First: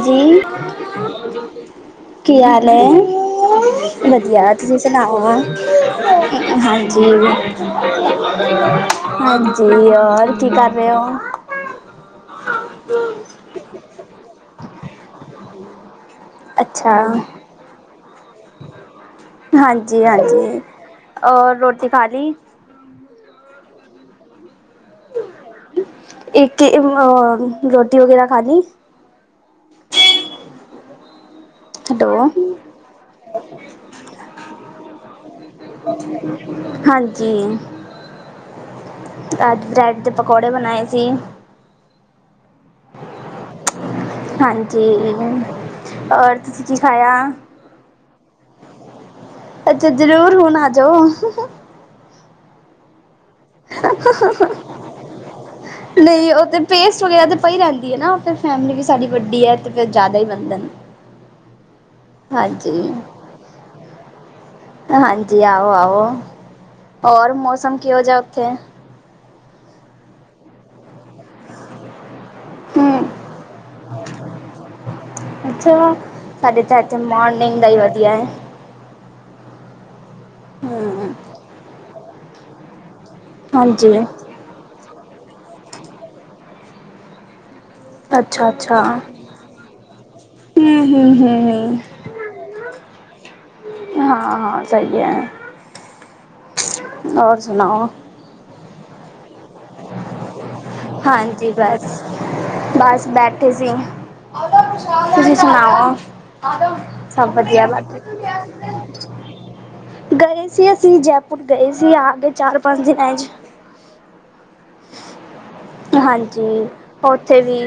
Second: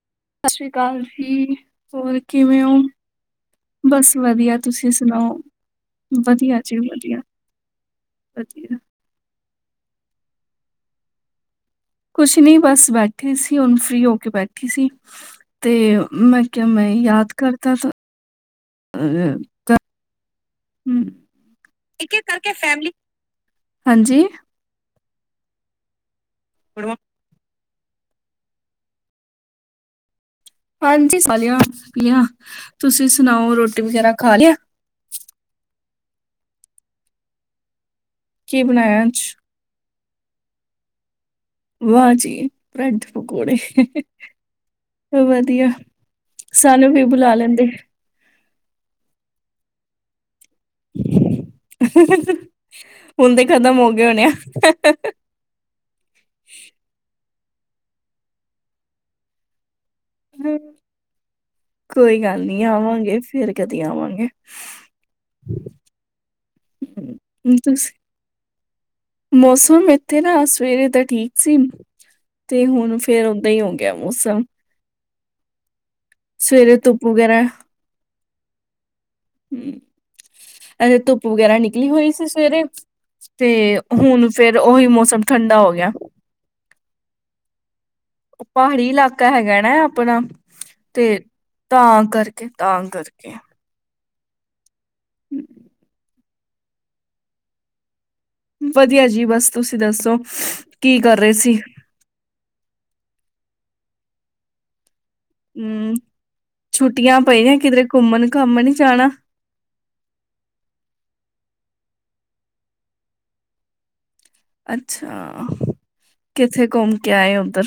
ਹਾਂਜੀ, ਸਤਿ ਸ਼੍ਰੀ ਅਕਾਲ ਜੀ, ਹੋਰ ਕੀ ਕਿਵੇਂ ਹਾਲ ਹੋ? ਹੈ, ਵਧੀਆ ਤੁਸੀਂ ਸੁਣਾਓ, ਹਾਂਜੀ ਵਧੀਆ ਹਾਂ। ਜੀ ਵਧੀਆ, ਵਧੀਆ। ਹੋਰ ਕੀ ਕਰ ਰਹੇ ਹੋ [inaudible] ਕੁਛ ਨੀ ਬਸ ਬੈਠੀ ਸੀ, ਹੁਣ ਫ੍ਰਰੀ ਹੋ ਕੇ ਬੈਠੀ ਸੀ। ਤੇ [inaudible] ਮੈਂ ਕਿਹਾ, ਮੈਂ ਅੱਛਾ ਯਾਦ ਕਰਦਾ ਹ ਹਾਂਜੀ ਹਾਂਜੀ ਔਰ ਰੋਟੀ ਖਾ ਲਈ ਹਾਂਜੀ। [unintelligible] ਇੱਕ [inaudible] ਰੋਟੀ ਵਗੈਰਾ ਖਾੜੀ? ਹਾਂਜੀ। ਖਾ ਲਿਆ ਪਆ ਤੁਸੀਂ ਸੁਣਾਓ ਰੋਟੀ ਵਗੈਰਾ ਖਾ ਲਿਆ [unintelligible] ਹਾਂਜੀ। ਕੀ ਬਣਾਇਆ ਅੱਜ? ਬ੍ਰੈਡ ਦੇ ਪਕੌੜੇ ਬਣਾਏ। ਸੀ [inaudible] ਵਾਜੀ! ਬ੍ਰੈਡ ਦੇ ਪਕੌੜੇ? ਹਾਂਜੀ, ਵਧੀਆ। ਔਰ ਤੁਸੀਂ ਕੀ ਸਾਨੂੰ ਵੀ ਖਾਇਆ? ਬੁਲਾ ਲੈਂਦੇ। ਅੱਛਾ ਜਰੂਰ ਹੁਣ ਆ ਜਾਓ [inaudible] ਖਤਮ ਹੋ ਗਏ ਹੋਣੇ ਨਹੀਂ ਉਹ ਤੇ ਪੇਸਟ ਵਗੈਰਾ ਤੇ ਪਈ ਰਹਿੰਦੀ ਨਾ ਫਿਰ ਫੈਮਲੀ ਵੀ ਸਾਡੀ ਵੱਡੀ ਹੈ ਅਤੇ ਕੋਈ ਗੱਲ ਨੀ ਹਾਂਜੀ, ਆਵਾਂਗੇ ਫੇਰ ਕਦੀ ਆਵਾਂਗੇ ਹਾਂਜੀ ਆਓ ਆਓ ਹੋਰ ਹਮ, ਮੌਸਮ ਤੁਸੀਂ ਕਿਹੋ ਜਿਹਾ ਉੱਥੇ ਮੌਸਮ ਇਥੇ ਨਾ ਸਵੇਰੇ ਦਾ ਠੀਕ ਸੀ ਤੇ ਹੁਣ ਹੂੰ, ਫੇਰ ਓਦਾਂ ਹੀ ਹੋ ਗਿਆ ਮੌਸਮ ਅੱਛਾ ਸਾਡੇ ਸਵੇਰੇ ਤਾਂ ਇੱਥੇ ਧੁੱਪ ਮੋਰਨਿੰਗ ਦਾ ਹੀ ਵਧੀਆ ਹੈ ਹਮ ਅੇ ਹੂੰ, ਧੁੱਪ ਵਗੈਰਾ ਨਿਕਲੀ ਹੋਈ ਸੀ ਸਵੇਰੇ ਤੇ ਹਾਂਜੀ ਹੁਣ ਫੇਰ ਉਹੀ ਮੌਸਮ ਠੰਡਾ ਹੋ ਗਿਆ ਪਿਆ ਅੱਛਾ-ਅੱਛਾ ਪਹਾੜੀ ਇਲਾਕਾ ਹੈਗਾ ਨਾ ਆਪਣਾ ਤੇ ਹੂੰ-ਹੂੰ-ਹੂੰ-ਹੂੰ ਤਾਂ ਕਰਕੇ ਤਾਂ ਕਰਕੇ [unintelligible] ਹਾਂ ਹਾਂ ਸਹੀ ਹੈ [unintelligible] ਹੋਰ ਸੁਣਾਓ ਵਧੀਆ ਜੀ ਬਸ ਤੁਸੀਂ ਦੱਸੋ ਕੀ ਕਰ ਰਹੇ ਹਾਂਜੀ ਸੀ ਬਸ, ਬਸ ਬੈਠੇ ਸੀ ਤੁਸੀਂ ਹੂੰ ਸੁਣਾਓ ਛੁੱਟੀਆਂ ਸਭ ਪਈਆਂ ਵਧੀਆ ਵਾ ਕਿਧਰੇ ਘੁੰਮਣ ਘਾਮਣ ਨੀ ਜਾਣਾ ਗਏ ਸੀ ਅਸੀਂ ਜੈਪੁਰ ਗਏ ਸੀ ਆ ਕੇ ਚਾਰ ਪੰਜ ਦਿਨਾਂ ਚ ਅੱਛਾ ਹਾਂਜੀ ਕਿੱਥੇ ਘੁੰਮ ਕੇ ਆਏ ਉੱਥੇ ਵੀ ਉੱਧਰ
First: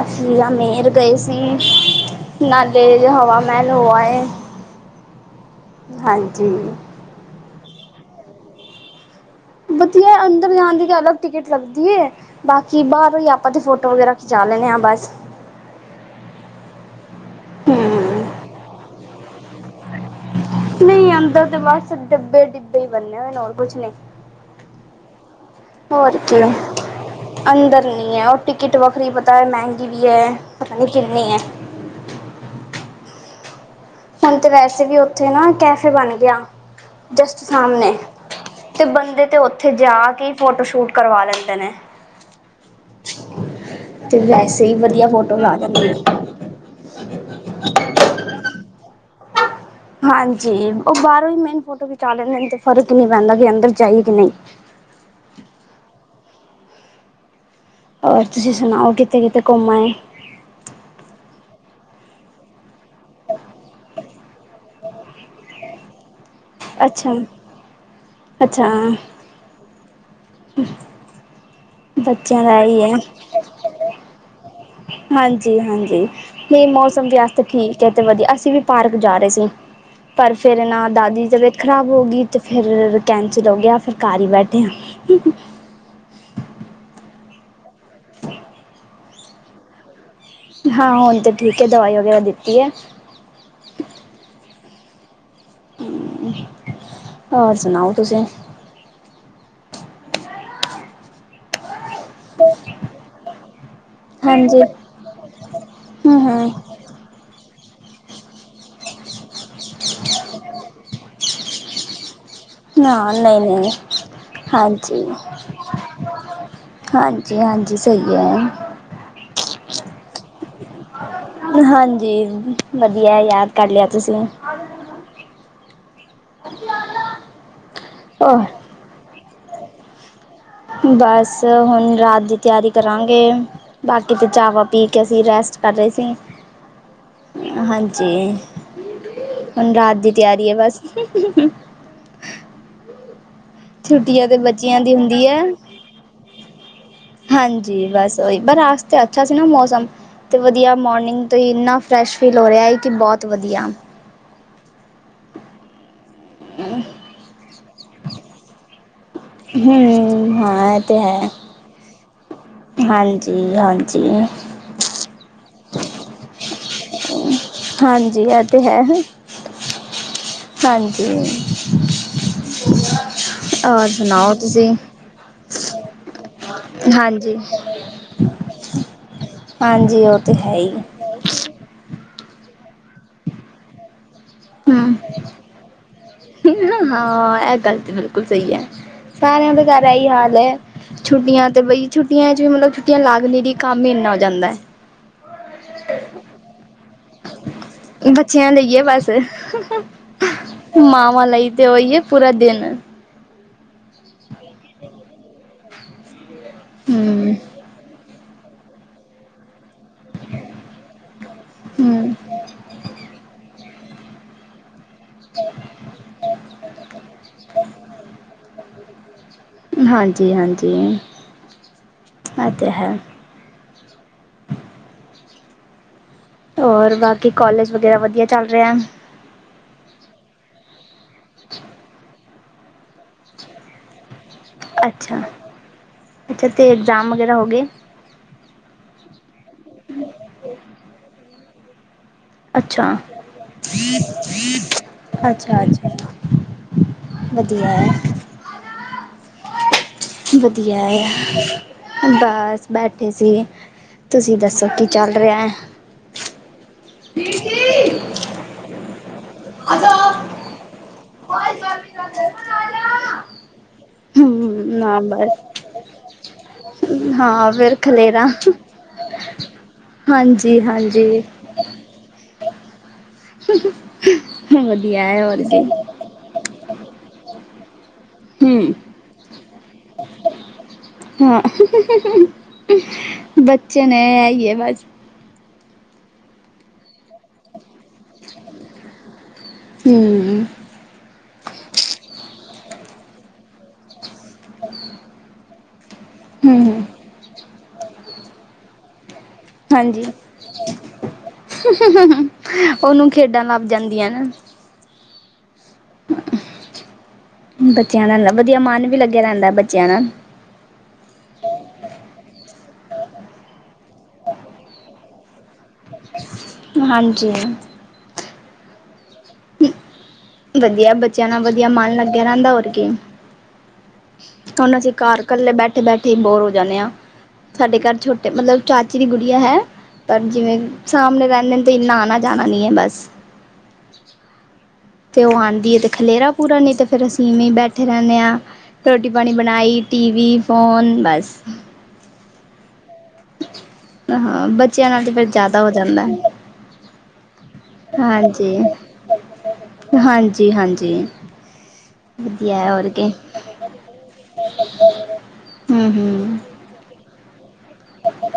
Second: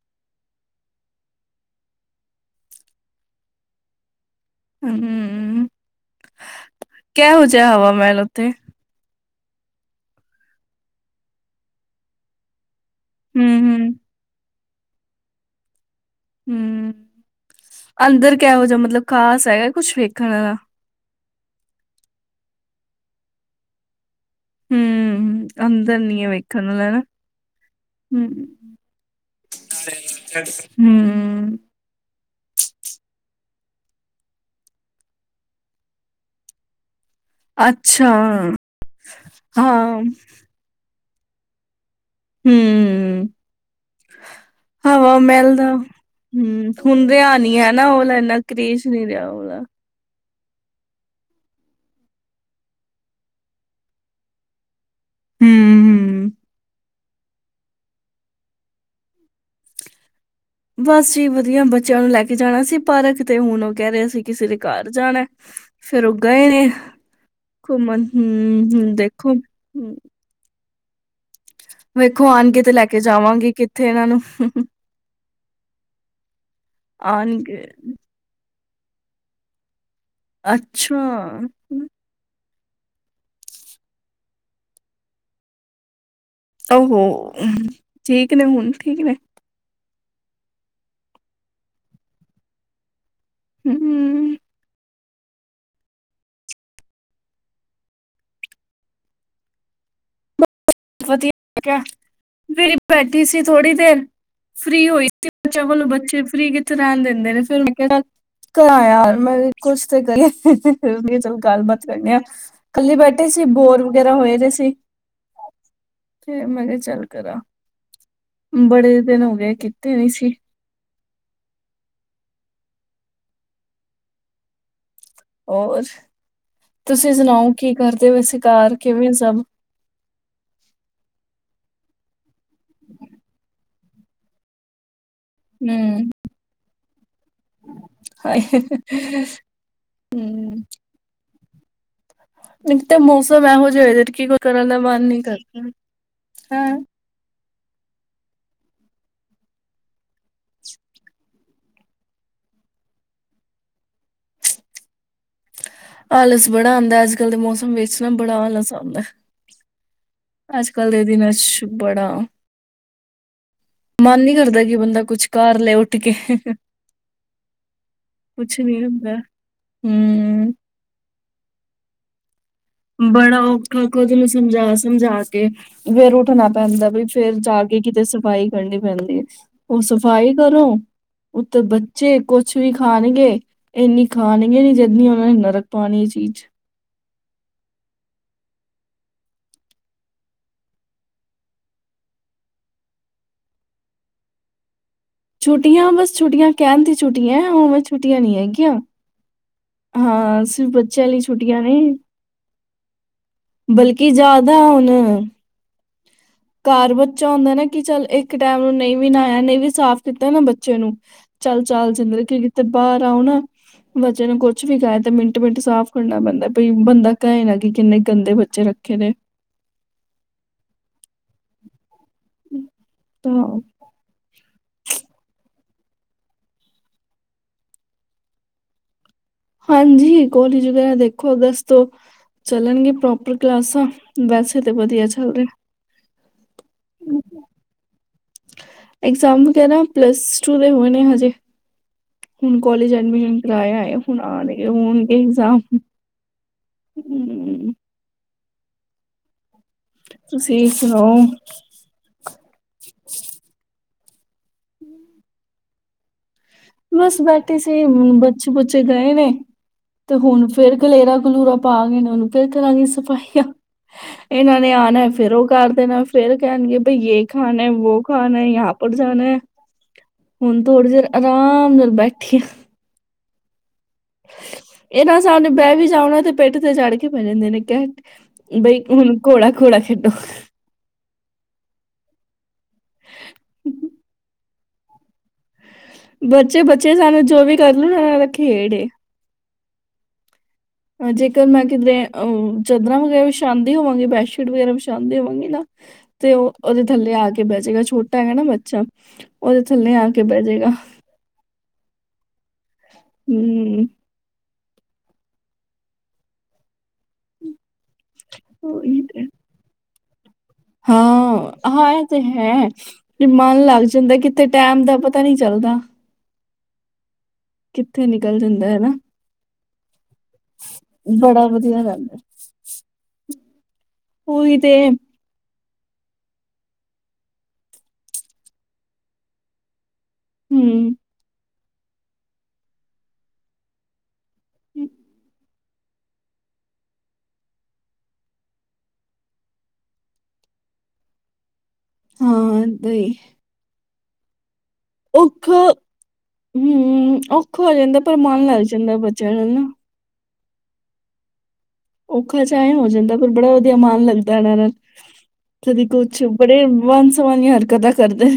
ਅਸੀਂ ਅਜਮੇਰ ਗਏ ਸੀ ਨਾਲ ਦੇੇਜ ਹਵਾ ਮਹਿਲ ਹੋ ਆਏ ਹਮ ਹਾਂਜੀ ਹਵਾ ਮਹਿਲ ਉੱਥੇ ਵਧੀਆ ਅੰਦਰ ਜਾਣ ਦੀ ਤਾਂ ਅਲੱਗ ਟਿਕਟ ਲੱਗਦੀ ਹੈ ਬਾਕੀ ਕਿ ਬਾਹਰ ਹੋਈ ਆਪਾਂ ਤੇ ਹੂੰ-ਹੂੰ, ਫੋਟੋ ਵਗੈਰਾ ਖਿਚਾ ਲੈਣੇ ਹਾਂ ਬਸ ਹਮ ਹਮ ਅੰਦਰ ਕਿਹੋ ਜਾ ਮਤਲਬ ਖਾਸ ਹੈਗਾ ਕੁੱਛ ਵੇਖ ਨਹੀਂ ਅੰਦਰ ਤੇ ਬਸ ਡੱਬੇ ਡਿੱਬੇ ਹੀ ਬੰਨੇ ਹੋਏ ਨੇ ਹੋਰ ਕੁਛ ਨੀ ਹੂੰ, ਅੰਦਰ ਹੋਰ ਨੀ ਐ ਕੀ ਵੇਖਣ ਆਲਾ ਨਾ। ਅੰਦਰ ਨੀ ਹੂੰ, ਹੈ ਉਹ ਟਿਕਟ ਵੱਖਰੀ ਪਤਾ ਹੈ ਮਹਿੰਗੀ ਵੀ ਹੈ ਪਤਾ ਨੀ ਕਿੰਨੀ ਹੈ ਹੂੰ, ਹੁਣ ਤੇ ਵੈਸੇ ਵੀ ਉੱਥੇ ਨਾ ਕੈਫੇ ਬਣ ਗਿਆ ਜਸਟ ਸਾਹਮਣੇ ਅੱਛਾ ਤੇ ਬੰਦੇ ਤੇ ਉੱਥੇ ਜਾ ਹਾਂ, ਕੇ ਫੋਟੋ ਸ਼ੂਟ ਕਰਵਾ ਲੈਂਦੇ ਨੇ ਹੂੰ ਤੇ ਵੈਸੇ ਹੀ ਵਧੀਆ ਹਵਾ ਫੋਟੋ ਆ ਮਹਿਲ ਦਾ ਜਾਂਦੇ ਨੇ ਹੂੰ ਹੁਣ ਰਿਹਾ ਨਹੀਂ ਹੈ ਨਾ ਹੁਣ ਇੰਨਾ ਕਰੇਜ ਨਹੀਂ ਰਿਹਾ। [inaudible] ਹਾਂਜੀ ਉਹ ਬਾਹਰੋਂ ਹੀ ਮੇਨ ਫੋਟੋ ਖਿਚਾ ਲੈਂਦੇ ਨੇ ਤੇ ਫ਼ਰਕ ਨਹੀਂ ਪੈਂਦਾ ਕਿ ਅੰਦਰ ਜਾਈਏ ਕਿ ਨਹੀਂ ਹੂੰ ਹੂੰ ਔਰ ਤੁਸੀਂ ਸੁਣਾਓ ਕਿਥੇ ਕਿਥੇ ਘੁੰਮ ਆਏ ਬਸ ਜੀ ਵਧੀਆ ਬੱਚਿਆਂ ਨੂੰ ਲੈ ਕੇ ਜਾਣਾ ਸੀ ਪਾਰਕ ਤੇ ਹੁਣ ਉਹ ਕਹਿ ਰਿਹਾ ਸੀ ਕਿਸੇ ਦੇ ਘਰ ਜਾਣਾ ਫੇਰ ਉਹ ਗਏ ਨੇ ਅੱਛਾ ਘੁੰਮਣ ਹੂੰ ਅੱਛਾ ਹੂੰ ਦੇਖੋ ਹੂੰ [inaudible] ਵੇਖੋ ਬੱਚਿਆਂ ਦਾ ਆਣਗੇ ਤੇ ਹੀ ਲੈ ਹੈ ਕੇ ਜਾਵਾਂਗੇ ਕਿੱਥੇ ਇਹਨਾਂ ਨੂੰ ਹਾਂਜੀ ਹਾਂਜੀ ਇਹ ਮੌਸਮ ਵਾਸਤੇ ਆਣਗੇ ਠੀਕ ਹੈ ਤੇ ਵਧੀਆ ਅਸੀਂ ਵੀ ਪਾਰਕ ਜਾ ਰਹੇ ਸੀ ਪਰ ਫਿਰ ਨਾ ਅੱਛਾ ਦਾਦੀ ਤਬੀਅਤ ਖਰਾਬ ਹੋ ਗਈ ਤੇ ਫਿਰ ਕੈਂਸਲ ਹੋ ਗਿਆ ਫਿਰ ਘਰ ਹੀ ਬੈਠੇ ਆ ਉਹ ਠੀਕ ਨੇ ਹੁਣ ਠੀਕ ਨੇ ਹਾਂ ਹੁਣ ਤਾਂ ਠੀਕ ਹੈ ਦਵਾਈ ਵਗੈਰਾ ਦਿੱਤੀ ਹੈ ਹੂੰ ਹੋਰ ਸੁਣਾਓ ਤੁਸੀਂ ਵਧੀਆ ਠੀਕ ਐ ਫੇਰੀ ਬੈਠੀ ਸੀ ਥੋੜੀ ਦੇਰ ਹਾਂਜੀ ਫ੍ਰਰੀ ਹੋਈ ਸੀ ਬੱਚਾ ਵੱਲੋਂ ਹੂੰ ਬੱਚੇ ਹੂੰ ਫ੍ਰਰੀ ਕਿੱਥੇ ਰਹਿਣ ਦਿੰਦੇ ਨੇ ਫੇਰ ਕਰਾਇਆ [inaudible] ਕੁਛ ਤੇ ਗਏ ਚਲਗੇ ਚਲਗੇ ਗੱਲਬਾਤ ਕਰਨੀ ਆ ਕੱਲੀ ਨਾ ਬੈਠੇ ਨਹੀਂ ਸੀ ਨਹੀਂ ਬੋਰ ਵਗੈਰਾ ਹੋਏ ਰਹੇ ਸੀ ਹਾਂਜੀ ਫਿਰ ਮੈਂ ਕਿਹਾ ਚੱਲ ਕਰਾਂ ਹਾਂਜੀ ਹਾਂਜੀ ਸਹੀ ਹੈ ਬੜੇ ਦਿਨ ਹੋ ਗਏ ਕੀ ਤੀ ਨੀ ਸੀ। ਹਾਂਜੀ ਵਧੀਆ ਯਾਦ ਕਰ ਲਿਆ ਤੁਸੀਂ ਹੋਰ ਤੁਸੀਂ ਸੁਣਾਓ ਕੀ ਕਰਦੇ ਹੋ ਹੋਰ ਘਰ ਕਿਵੇਂ ਸਭ ਬਸ ਹੁਣ ਰਾਤ ਦੀ ਤਿਆਰੀ ਕਰਾਂਗੇ। ਬਾਕੀ ਤੇ ਚਾਵਾ ਪੀ ਕੇ ਅਸੀਂ ਰੈਸਟ ਕਰ ਰਹੇ ਹੂੰ ਸੀ। ਹਾਂਜੀ, ਹਾਏ ਹੁਣ ਰਾਤ ਦੀ ਤਿਆਰੀ ਐ ਬਸ। ਇਕ ਤੇ ਮੌਸ ਮੌਸਮ ਇਹੋ ਜਿਹੇ ਹੋਏ ਦੇ ਕਿ ਛੁੱਟੀਆਂ ਤੇ ਕੁਝ ਕਰਨ ਦਾ ਬੱਚਿਆਂ ਦੀ ਮਨ ਨਹੀਂ ਹੁੰਦੀ ਹੈ ਕਰਦਾ। ਹਾਂਜੀ ਬਸ ਉਹੀ ਪਰ ਅਜ ਤੇ ਅੱਛਾ ਸੀ ਨਾ ਮੌਸਮ ਤੇ ਵਧੀਆ ਮੋਰਨਿੰਗ ਤੋਂ ਹੀ ਇੰਨਾ ਫਰੈਸ਼ ਫੀਲ ਹੋ ਰਿਹਾ ਸੀ, ਕਿ ਬਹੁਤ ਵਧੀਆ। ਆਲਸ ਬੜਾ ਆਂਦਾ, ਅੱਜ ਕੱਲ ਦੇ ਮੌਸਮ ਵਿੱਚ ਨਾ ਬੜਾ ਆਲਸ ਆਂਦਾ। ਹੂੰ ਹਾਂ ਇਹ ਅੱਜ-ਕੱਲ ਤੇ ਦੇ ਹੈ ਦਿਨਾਂ ਚ ਬੜਾ ਹਾਂਜੀ, ਹਾਂਜੀ, ਮਨ ਨੀ ਕਰਦਾ ਕਿ ਬੰਦਾ ਕੁੱਛ ਕਰ ਲੇ ਉਠ ਕੇ ਹਾਂਜੀ ਇਹ ਕੁਛ ਤੇ ਹੈ, ਨੀ ਹੁੰਦਾ ਹੂੰ ਹਾਂਜੀ। ਬੜਾ ਔਖਾ ਔਰ ਖੁੱਦ ਨੂੰ ਸੁਣਾਓ ਤੁਸੀਂ? ਸਮਝਾ- ਸਮਝਾ ਕੇ ਫੇਰ ਓਹ ਰੱਖਣਾ ਪੈਂਦਾ ਬਈ ਫੇਰ ਹਾਂਜੀ, ਜਾ ਕੇ ਕਿਤੇ ਸਫ਼ਾਈ ਕਰਨੀ ਪੈਂਦੀ ਏ, ਹੁਣ ਹਾਂਜੀ ਉਹ ਤੇ ਸਫ਼ਾਈ ਹੈ ਕਰੋ ਹੀ। ਉਤੋਂ ਬਚ ਬੱਚੇ ਕੁਛ ਵੀ ਖਾਣਗੇ, ਇੰਨੀ ਖਾਣਗੇ ਨੀ ਜਦ ਨੀ ਉਹਨਾਂ ਨੇ ਨਰਕ ਪਾਣੀ ਏ ਚੀਜ਼ ਹੂੰ ਹਾਂ ਇਹ ਗੱਲ ਤੇ ਬਿਲਕੁਲ ਸਹੀ ਐ ਸਾਰਿਆਂ ਦੇ ਘਰ ਇਹੀ ਹਾਲ ਐ ਛੁੱਟੀਆਂ ਤੇ ਬਈ ਛੁੱਟੀਆਂ ਚ ਵੀ ਮਤਲਬ ਛੁੱਟੀਆਂ ਲੱਗਦੀ ਨਹੀਂ, ਕੰਮ ਹੀ ਇੰਨਾ ਹੋ ਜਾਂਦਾ ਹੈ। ਛੁੱਟੀਆਂ ਬਸ ਛੁੱਟੀਆ ਕਹਿਣ ਦੀ ਛੁੱਟੀਆਂ ਬੱਚਿਆਂ ਲਈ ਏ ਬਸ ਮਾਵਾਂ ਲਈ ਤੇ ਉਹੀ ਏ ਪੂਰਾ ਦਿਨ ਬਲਕਿ ਜ਼ਿਆਦਾ ਹੁਣ ਕਾਰ ਬੱਚਾ ਹੂੰ, ਹੁੰਦਾ ਨਾ ਕਿ ਚੱਲ ਇੱਕ ਇੱਕ ਟਾਈਮ ਨਹੀਂ ਵੀ ਨਾਇਆ ਨਹੀਂ ਵੀ ਸਾਫ਼ ਕੀਤਾ ਨਾ ਬੱਚੇ ਨੂੰ ਚੱਲ ਚਾਲ ਹੂੰ ਜਿੰਦਰੇ ਕਿ ਕਿਤੇ ਬਾਹਰ ਆਓ ਨਾ ਬੱਚਿਆਂ ਨੂੰ ਕੁੱਛ ਵੀ ਕਹਿ ਤੇ ਮਿੰਟ -ਮਿੰਟ ਸਾਫ਼ ਕਰਨਾ ਪੈਂਦਾ। ਕਿ ਬੰਦਾ ਕਹੇ ਨਾ ਕਿ ਕਿੰਨੇ ਗੰਦੇ ਬੱਚੇ ਰੱਖੇ ਨੇ। ਹਾਂਜੀ, ਹਾਂਜੀ। ਇਹ ਤੇ ਹੈ। ਤਾਂ ਹੋਰ, ਬਾਕੀ ਕੋਲਜ਼ ਵਗੈਰਾ ਵਧੀਆ ਚੱਲ ਰਿਹਾ। ਹਾਂਜੀ ਕਾਲਜ ਵਗੈਰਾ ਦੇਖੋ ਅਗਸਤ ਤੋਂ ਚੱਲਣਗੇ, ਪ੍ਰੋਪਰ ਕਲਾਸਾਂ। ਵੈਸੇ ਤੇ ਵਧੀਆ ਅੱਛਾ, ਚੱਲ ਅੱਛਾ ਤੇ ਐਗਜ਼ਾਮ ਵਗੈਰਾ ਰਿਹਾ ਹੋ ਗਏ। ਐਗਜ਼ਾਮ ਵਗੈਰਾ ਪਲੱਸ ਟੂ ਦੇ ਹੋਏ ਨੇ ਹਜੇ। ਤੇ ਹੁਣ ਅੱਛਾ ਕਾਲਜ ਐਡਮਿਸ਼ਨ ਕਰਵਾ ਆਏ ਹੁਣ ਆਉਣਗੇ, ਹੋਣਗੇ ਇਗਜ਼ਾਮ ਅੱਛਾ ਅੱਛਾ ਵਧੀਆ ਹਮ ਹੈ। ਤੁਸੀਂ ਵਧੀਆ ਸੁਣਾਓ ਹੈ ਬਸ ਬੈਠੇ ਸੀ। ਤੁਸੀਂ ਦੱਸੋ ਕੀ ਚੱਲ ਰਿਹਾ ਹੈ। ਬਸ ਬੈਠੇ ਸੀ ਬੱਚੇ ਬੁੱਚੇ ਗਏ ਵੇ। ਤੇ ਹੁਣ ਫੇਰ ਖਲੇਰਾ ਖਲੂਰਾ ਪਾ ਗਏ ਨੇ ਹੁਣ ਫੇਰ ਕਰਾਂਗੀ ਸਫ਼ਾਈਆਂ ਹਮ ਇਹਨਾਂ ਨੇ ਨਾ ਆਣਾ ਫੇਰ ਬਸ ਉਹ ਕਰ ਦੇਣਾ ਫੇਰ ਕਹਿਣਗੇ ਬਈ ਯਹ ਹਾਂ ਖਾਣਾ ਫਿਰ ਵੋ ਖਲੇਰਾ ਖਾਣਾ ਜਹਾ ਪਰ ਜਾਣਾ ਹਾਂਜੀ ਹੁਣ ਥੋੜੀ ਦੇਰ ਹਾਂਜੀ ਆ ਹਾਂ ਮਤਲਬ ਬੈਠੀ [unintelligible] ਵਧੀਆ ਇਹਨਾਂ ਹੈ ਹੋਰ ਹਿਸਾਬ ਨਾਲ ਕੀ ਬਹਿ ਵੀ ਜਾਣਾ ਤੇ ਪਿੱਠ ਕੇ ਚੜ ਕੇ ਬਹਿ ਜਾਂਦੇ ਨੇ ਕਹਿ ਹੂੰ, ਬਈ ਹੁਣ ਘੋੜਾ ਘੋੜਾ ਖੇਡੋ ਹਾਂ ਬੱਚੇ ਨੇ ਆਈਏ ਬ ਬੱਚੇ ਬੱਚੇ ਸਾਨੂੰ ਜੋ ਵੀ ਕਰਨ ਹਾਂ ਇਹ ਤਾਂ ਖੇਡ ਐ। ਹੂੰ ਮੈਂ ਕਿਧਰੇ ਅਹ, ਚਾਦਰਾਂ ਵਗੈਰਾ ਵਿਛਾਉਂ ਹੋਵਾਂਗੇ, ਬੈਡਸ਼ੀਟ ਵਗੈਰਾ ਵਿਛਾਂਦੀ ਹੋਵਗੇ ਨਾ ਤੇ ਉਹ ਉਹਦੇ ਹਮ ਥੱਲੇ ਆ ਕੇ ਬਹ ਜੇਗਾ। ਛੋਟਾ ਹੈ ਨਾ ਬੱਚਾ ਉਹਦੇ ਥੱਲੇ ਹਾਂਜੀ ਆ ਕੇ ਬਹਿ ਜਾਏਗਾ ਓਨੂੰ ਖੇਡਾਂ ਲੱਭ ਹਮ ਜਾਂਦੀਆਂ ਨਾ। ਬੱਚਿਆਂ ਦਾ ਵਧੀਆ ਮਨ ਵੀ ਉਹੀ ਲੱਗਿਆ ਤੇ। ਰਹਿੰਦਾ ਬੱਚਿਆਂ ਨਾਲ। ਹਾਂ ਆ ਤੇ ਹੈ। ਵੀ ਮਨ ਲੱਗ ਜਾਂਦਾ ਕਿੱਥੇ ਟੈਮ ਦਾ ਪਤਾ ਨੀ ਚੱਲਦਾ। ਹਾਂ [unintelligible] ਕਿੱਥੇ ਨਿਕਲ ਜਾਂਦਾ ਹਨਾ। ਵਧੀਆ ਬੱਚਿਆਂ ਨਾਲ ਵਧੀਆ ਮਨ ਲੱਗਿਆ ਰਹਿੰਦਾ ਹੋਰ ਕੀ। ਉਹੀ ਤੇ ਹੁਣ ਅਸੀਂ ਘਰ ਇਕੱਲੇ ਬੈ ਬੈਠੇ ਬੋਰ ਹੋ ਜਾਂਨੇ ਆ ਸਾਡੇ ਘਰ ਛੋਟੇ ਮਤਲਬ ਚਾਚੀ ਦੀ ਗੁੜੀਆ ਹੈ ਪਰ ਜਿਵੇਂ ਹਮ ਸਾਹਮਨੇ ਰੇਹਨੇ ਨੇ ਇਨਾ ਆਨਾ ਜਾਨਾ ਨੀ ਏ ਬਸ ਤੇ ਉਹ ਆਦੀ ਏ ਖਲੇਰਾ ਪੂਰਾ ਨਹੀਂ ਤੇ ਫਿਰ ਅਸੀਂ ਇਵੇਂ ਬੈਠੇ ਰਹਿੰਨੇ ਆ ਰੋਟੀ ਪਾਣੀ ਬਨਾਈ ਟੀ ਵੀ ਫੋਨ ਬਸ ਹੁ ਹ ਹਾਂ ਬ [inaudible] ਔਖਾ ਹੁ ਔਖਾ ਹੋ ਜਾਂਦਾ ਪਰ ਮਨ ਹਾਂਜੀ। ਲੱਗ ਜਾਂਦਾ ਬੱਚਿਆਂ ਨੂੰ ਨਾ ਜੀ ਹਾਂਜੀ ਔਖਾ ਚਾਏ ਹੋ ਜਾਂਦਾ ਪਰ ਬੜਾ ਵਧੀਆ ਮਨ ਲੱਗਦਾ ਇਹਨਾਂ ਨਾਲ ਕਦੀ ਕੁਛ ਹੂੰ-ਹੂੰ। ਬੜੇ ਵਨ ਸੀ ਹਰ [inaudible] ਕਦਾ ਕਰਦੇ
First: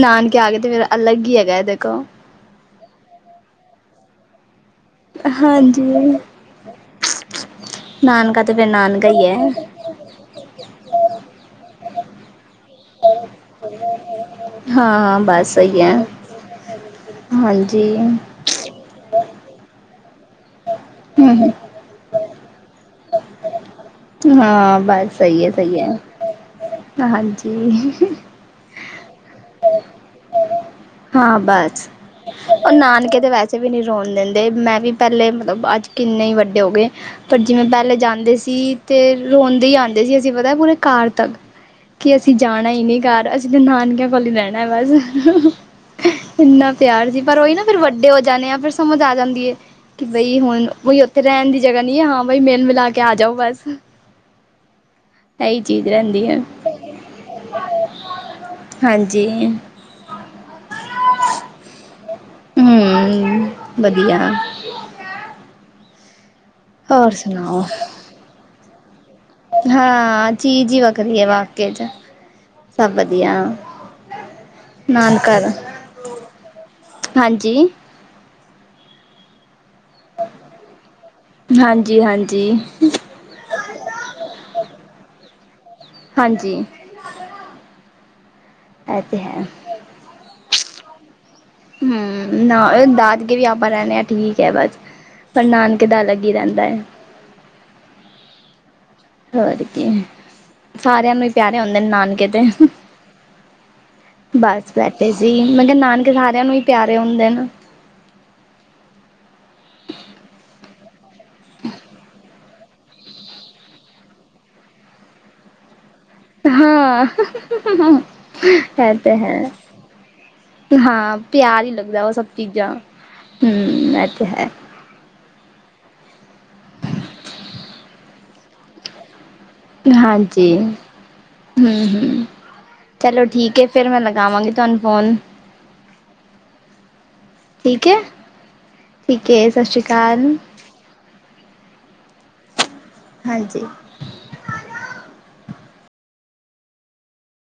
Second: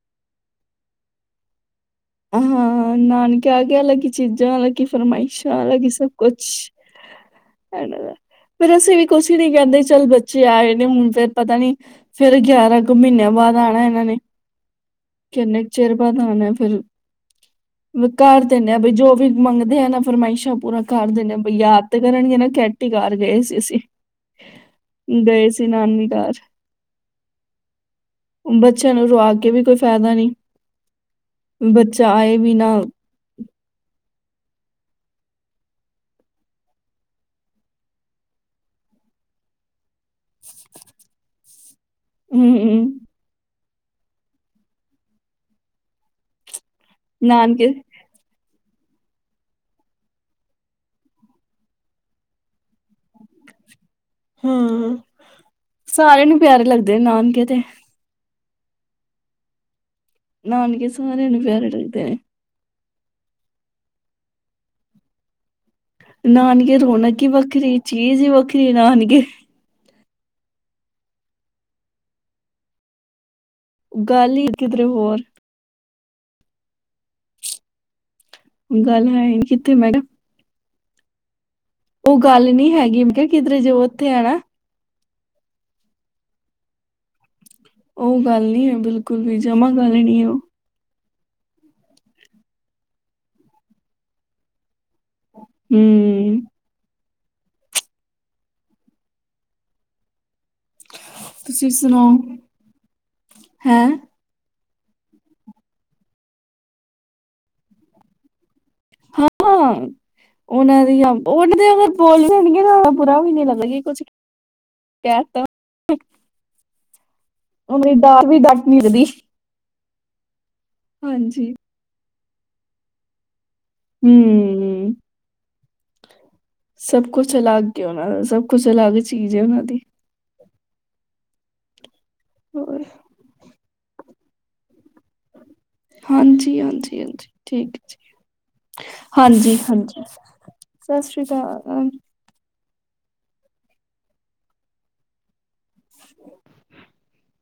ਨਾਨਕੇ ਆ ਗਏ ਤੇ ਫੇਰਾ ਅਲੱਗ ਹੀ ਹੈਗਾ ਦੇਖੋ ਹਾਂ ਨਾਨਕੇ ਆ ਕੇ ਅਲੱਗ ਚੀਜ਼ਾਂ ਅਲੱਗ ਕਿ ਫਰਮਾਇਸ਼ਾਂ ਵਾਲ ਹਾਂਜੀ ਕਿ ਸਭ ਕੁਛ ਹਨ ਦਾ ਨਾਨਕਾ ਤੇ ਫੇ ਫਿਰ [inaudible] ਰ ਅਸੀਂ ਵੀ ਨਾਨਕਾ ਹੀ ਕੁਛ ਹੈ ਨੀ ਕਹਿੰਦੇ ਚੱਲ ਬੱਚੇ ਆਏ ਨੇ ਹੁਣ ਫੇਰ ਪਤਾ ਨੀ ਫੇਰ ਗਿਆਰਾਂ ਕੁ ਮਹੀਨਿਆਂ ਬਾਦ ਆਣਾ ਇਹਨਾਂ ਨੇ ਹਾਂ ਹਾਂ ਬਸ ਕਿੰਨੇ ਕੁ ਸਹੀ ਏ ਚਿਰ ਬਾਅਦ ਆਣਾ ਫੇਰ। ਕਰ ਦਿੰਨੇ ਆ ਬਈ ਜੋ ਵੀ ਮੰਗਦੇ ਆ ਨਾ ਫਰਮਾਇਸ਼ਾਂ ਪੂਰਾ ਕਰ ਦਿੰਦੇ ਬਈ ਯਾਦ ਤੇ ਕਰਨਗੇ ਨਾ ਕੈਟੀ ਕਰ ਗਏ ਸੀ ਅਸੀਂ ਹਾਂ ਬਸ ਸਹੀ ਗਏ ਹੈ ਸੀ ਸਹੀ ਨਾਨੀ ਘਰ। ਹੈ ਹਾਂਜੀ ਚਨੋਗ [inaudible] ਅਗੇ ਵੀ ਕੋਈ ਫੈਦਾ ਨੀ ਹਾਂ ਬਸ ਬੱਚਾ ਆਏ ਵੀ ਉਹ ਨਾ ਨਾਨਕੇ ਤੇ ਵੈਸੇ ਵੀ ਨੀ ਰੋਣ ਦਿੰ ਮੈਂ ਵੀ ਪਹਿਲੇ ਅੱਜ ਕਿੰਨੇ ਹੀ ਵੱਡੇ ਹੋ ਗਏ ਪਰ ਜਿਵੇਂ ਪਹਿਲੇ ਜਾਂਦੇ ਸੀ ਤੇ ਰੋਂਦੇ ਈ ਆਂਦੇ ਸੀ ਅਸੀਂ ਪਤਾ ਪੂਰੇ ਕਾਰ ਤੱਕ ਕਿ ਅਸੀਂ ਜਾਣਾ ਈ ਹੂੰ, ਨੀ ਘਰ ਅਸ ਨਾਨਕਿਆਂ ਕੋਲ ਈ ਰੈਣਾ ਬਸ ਇੰਨਾ ਤਿਆਰ ਸੀ ਪਰ ਉਹੀ ਨਾ ਨਾਨਕੇ ਫ਼ਿਰ ਵੱਡੇ ਹੋ ਜਾਨੇ ਆ ਫਿਰ ਸਮਝ ਆ ਜਾਂਦੀ ਏ ਕਿ ਬਈ ਹੁਣ ਉੱਥੇ ਰਹਿਣ ਦੀ ਜਗ੍ਹਾ ਨਹੀਂ ਏ ਹਾਂ ਬਈ ਮਿਲ ਮਿਲਾ ਕੇ ਆ ਜਾਓ ਬਸ ਹੁ ਇਹੀ ਚੀਜ਼ ਰਹਿੰਦੀ ਸਾਰਿਆਂ ਨੂੰ ਹੈ ਪਿਆਰੇ ਲੱਗਦੇ ਨੇ ਨਾਨਕੇ ਤੇ ਹਾਂਜੀ ਨਾਨਕੇ ਸਾਰਿਆਂ ਨੂੰ ਪਿਆਰੇ ਲੱਗਦੇ ਨੇ ਹੂੰ ਵਧੀਆ ਨਾਨਕੇ ਹੋਰ ਰੌਣਕ ਹੀ ਵੱਖਰੀ ਚੀਜ਼ ਹੀ ਵੱਖਰੀ ਨਾਨਕੇ ਹਾਂ! ਹਾਂ ਚੀਜ਼ ਹੀ ਵੱਖਰੀ ਹੈ, ਵਾਕਈ ਚ। ਸਭ ਵਧੀਆ। ਗਾਲੀ, ਕਿਧਰੇ ਹੋਰ ਨਾਨਕਾ ਦਾ ਹਾਂਜੀ ਗੱਲ ਹੈਈ ਨੀ, ਕਿੱਥੇ, ਮੈਂ ਕਿਹਾ ਹਾਂਜੀ ਉਹ ਗੱਲ ਹਾਂਜੀ ਨੀ ਹੈਗੀ, ਮੈਂ ਕਿਹਾ ਕਿਧਰੇ ਜੋ ਉੱਥੇ ਆ ਨਾ ਹਾਂਜੀ ਉਹ ਗੱਲ ਨੀ ਹੈ, ਇਹ ਤੇ ਬਿਲਕੁਲ ਵੀ, ਹੈ। ਜਮਾ ਗੱਲ ਨੀ ਉਹ ਹੂੰ ਨਾ, ਦਾਦਕੇ ਵੀ ਆਪਾਂ ਰਹਿਣੇ ਅ, ਹਾਂ! ਠੀਕ ਹੈ, ਬਸ। ਪਰ, ਨਾਨਕੇ ਦਾ ਅਲੱਗ ਹੀ ਹੂੰ ਰਹਿੰਦਾ ਹੋਰ ਕੀ! ਸਾਰਿਆਂ ਨੂੰ ਹੀ ਪਿਆਰੇ ਤੁਸੀਂ ਹੁੰਦੇ ਨੇ, ਸੁਣਾਓ ਨਾਨਕੇ ਤੇ ਹੈਂ ਬਸ ਬੈਠੇ ਸੀ, ਮੈਂ ਕਿਹਾ ਨਾਨਕੇ ਸਾਰਿਆਂ ਨੂੰ ਹੀ ਪਿਆਰੇ ਹੁੰਦੇ ਨੇ। ਹਾਂ! ਉਹਨਾਂ ਦੀ ਉਹ ਤਾਂ ਅਗਰ ਬੋਲਣ, ਬੁਰਾ ਵੀ ਨੀ ਲੱਗਦਾ, ਕੁਛ ਕਹਿਤਾ ਹਾਂ! ਉਹਨਾਂ ਦੀ ਡਾਂਟ ਵੀ ਡਾਂਟ ਨੀ ਹੈ ਲੱਗਦੀ ਤੇ ਹੈ ਹਾਂ ਹਾਂਜੀ ਪਿਆਰ ਹੀ ਲੱਗਦਾ ਉਹ ਸਭ ਚੀਜ਼ਾਂ ਹੂੰ, ਇਹ ਤੇ ਹੈ। ਹੂੰ ਸਭ ਕੁਛ ਅਲੱਗ ਹੀ ਉਹਨਾਂ ਦਾ, ਸਭ ਕੁਛ ਅਲੱਗ ਚੀਜ਼ ਹੈ ਉਹਨਾਂ ਦੀ ਹਾਂਜੀ! ਹੂੰ ਹੂੰ। ਹੂੰ ਹੋਰ ਚਲੋ ਠੀਕ ਹੈ, ਫੇਰ ਮੈ ਲੱ ਵਾਂਗੀ ਤੁਹਾਨੂੰ ਫੋਨ। ਹਾਂਜੀ, ਹਾਂਜੀ, ਹਾਂਜੀ ਠੀਕ ਹੈ ਜੀ ਠੀਕ ਹੈ ਹਾਂਜੀ, ਸਤਿ ਸ਼੍ਰੀ ਹਾਂਜੀ, ਅਕਾਲ ਸਤਿ ਸ੍ਰੀ ਅਕਾਲ। ਹਾਂਜੀ। [unintelligible]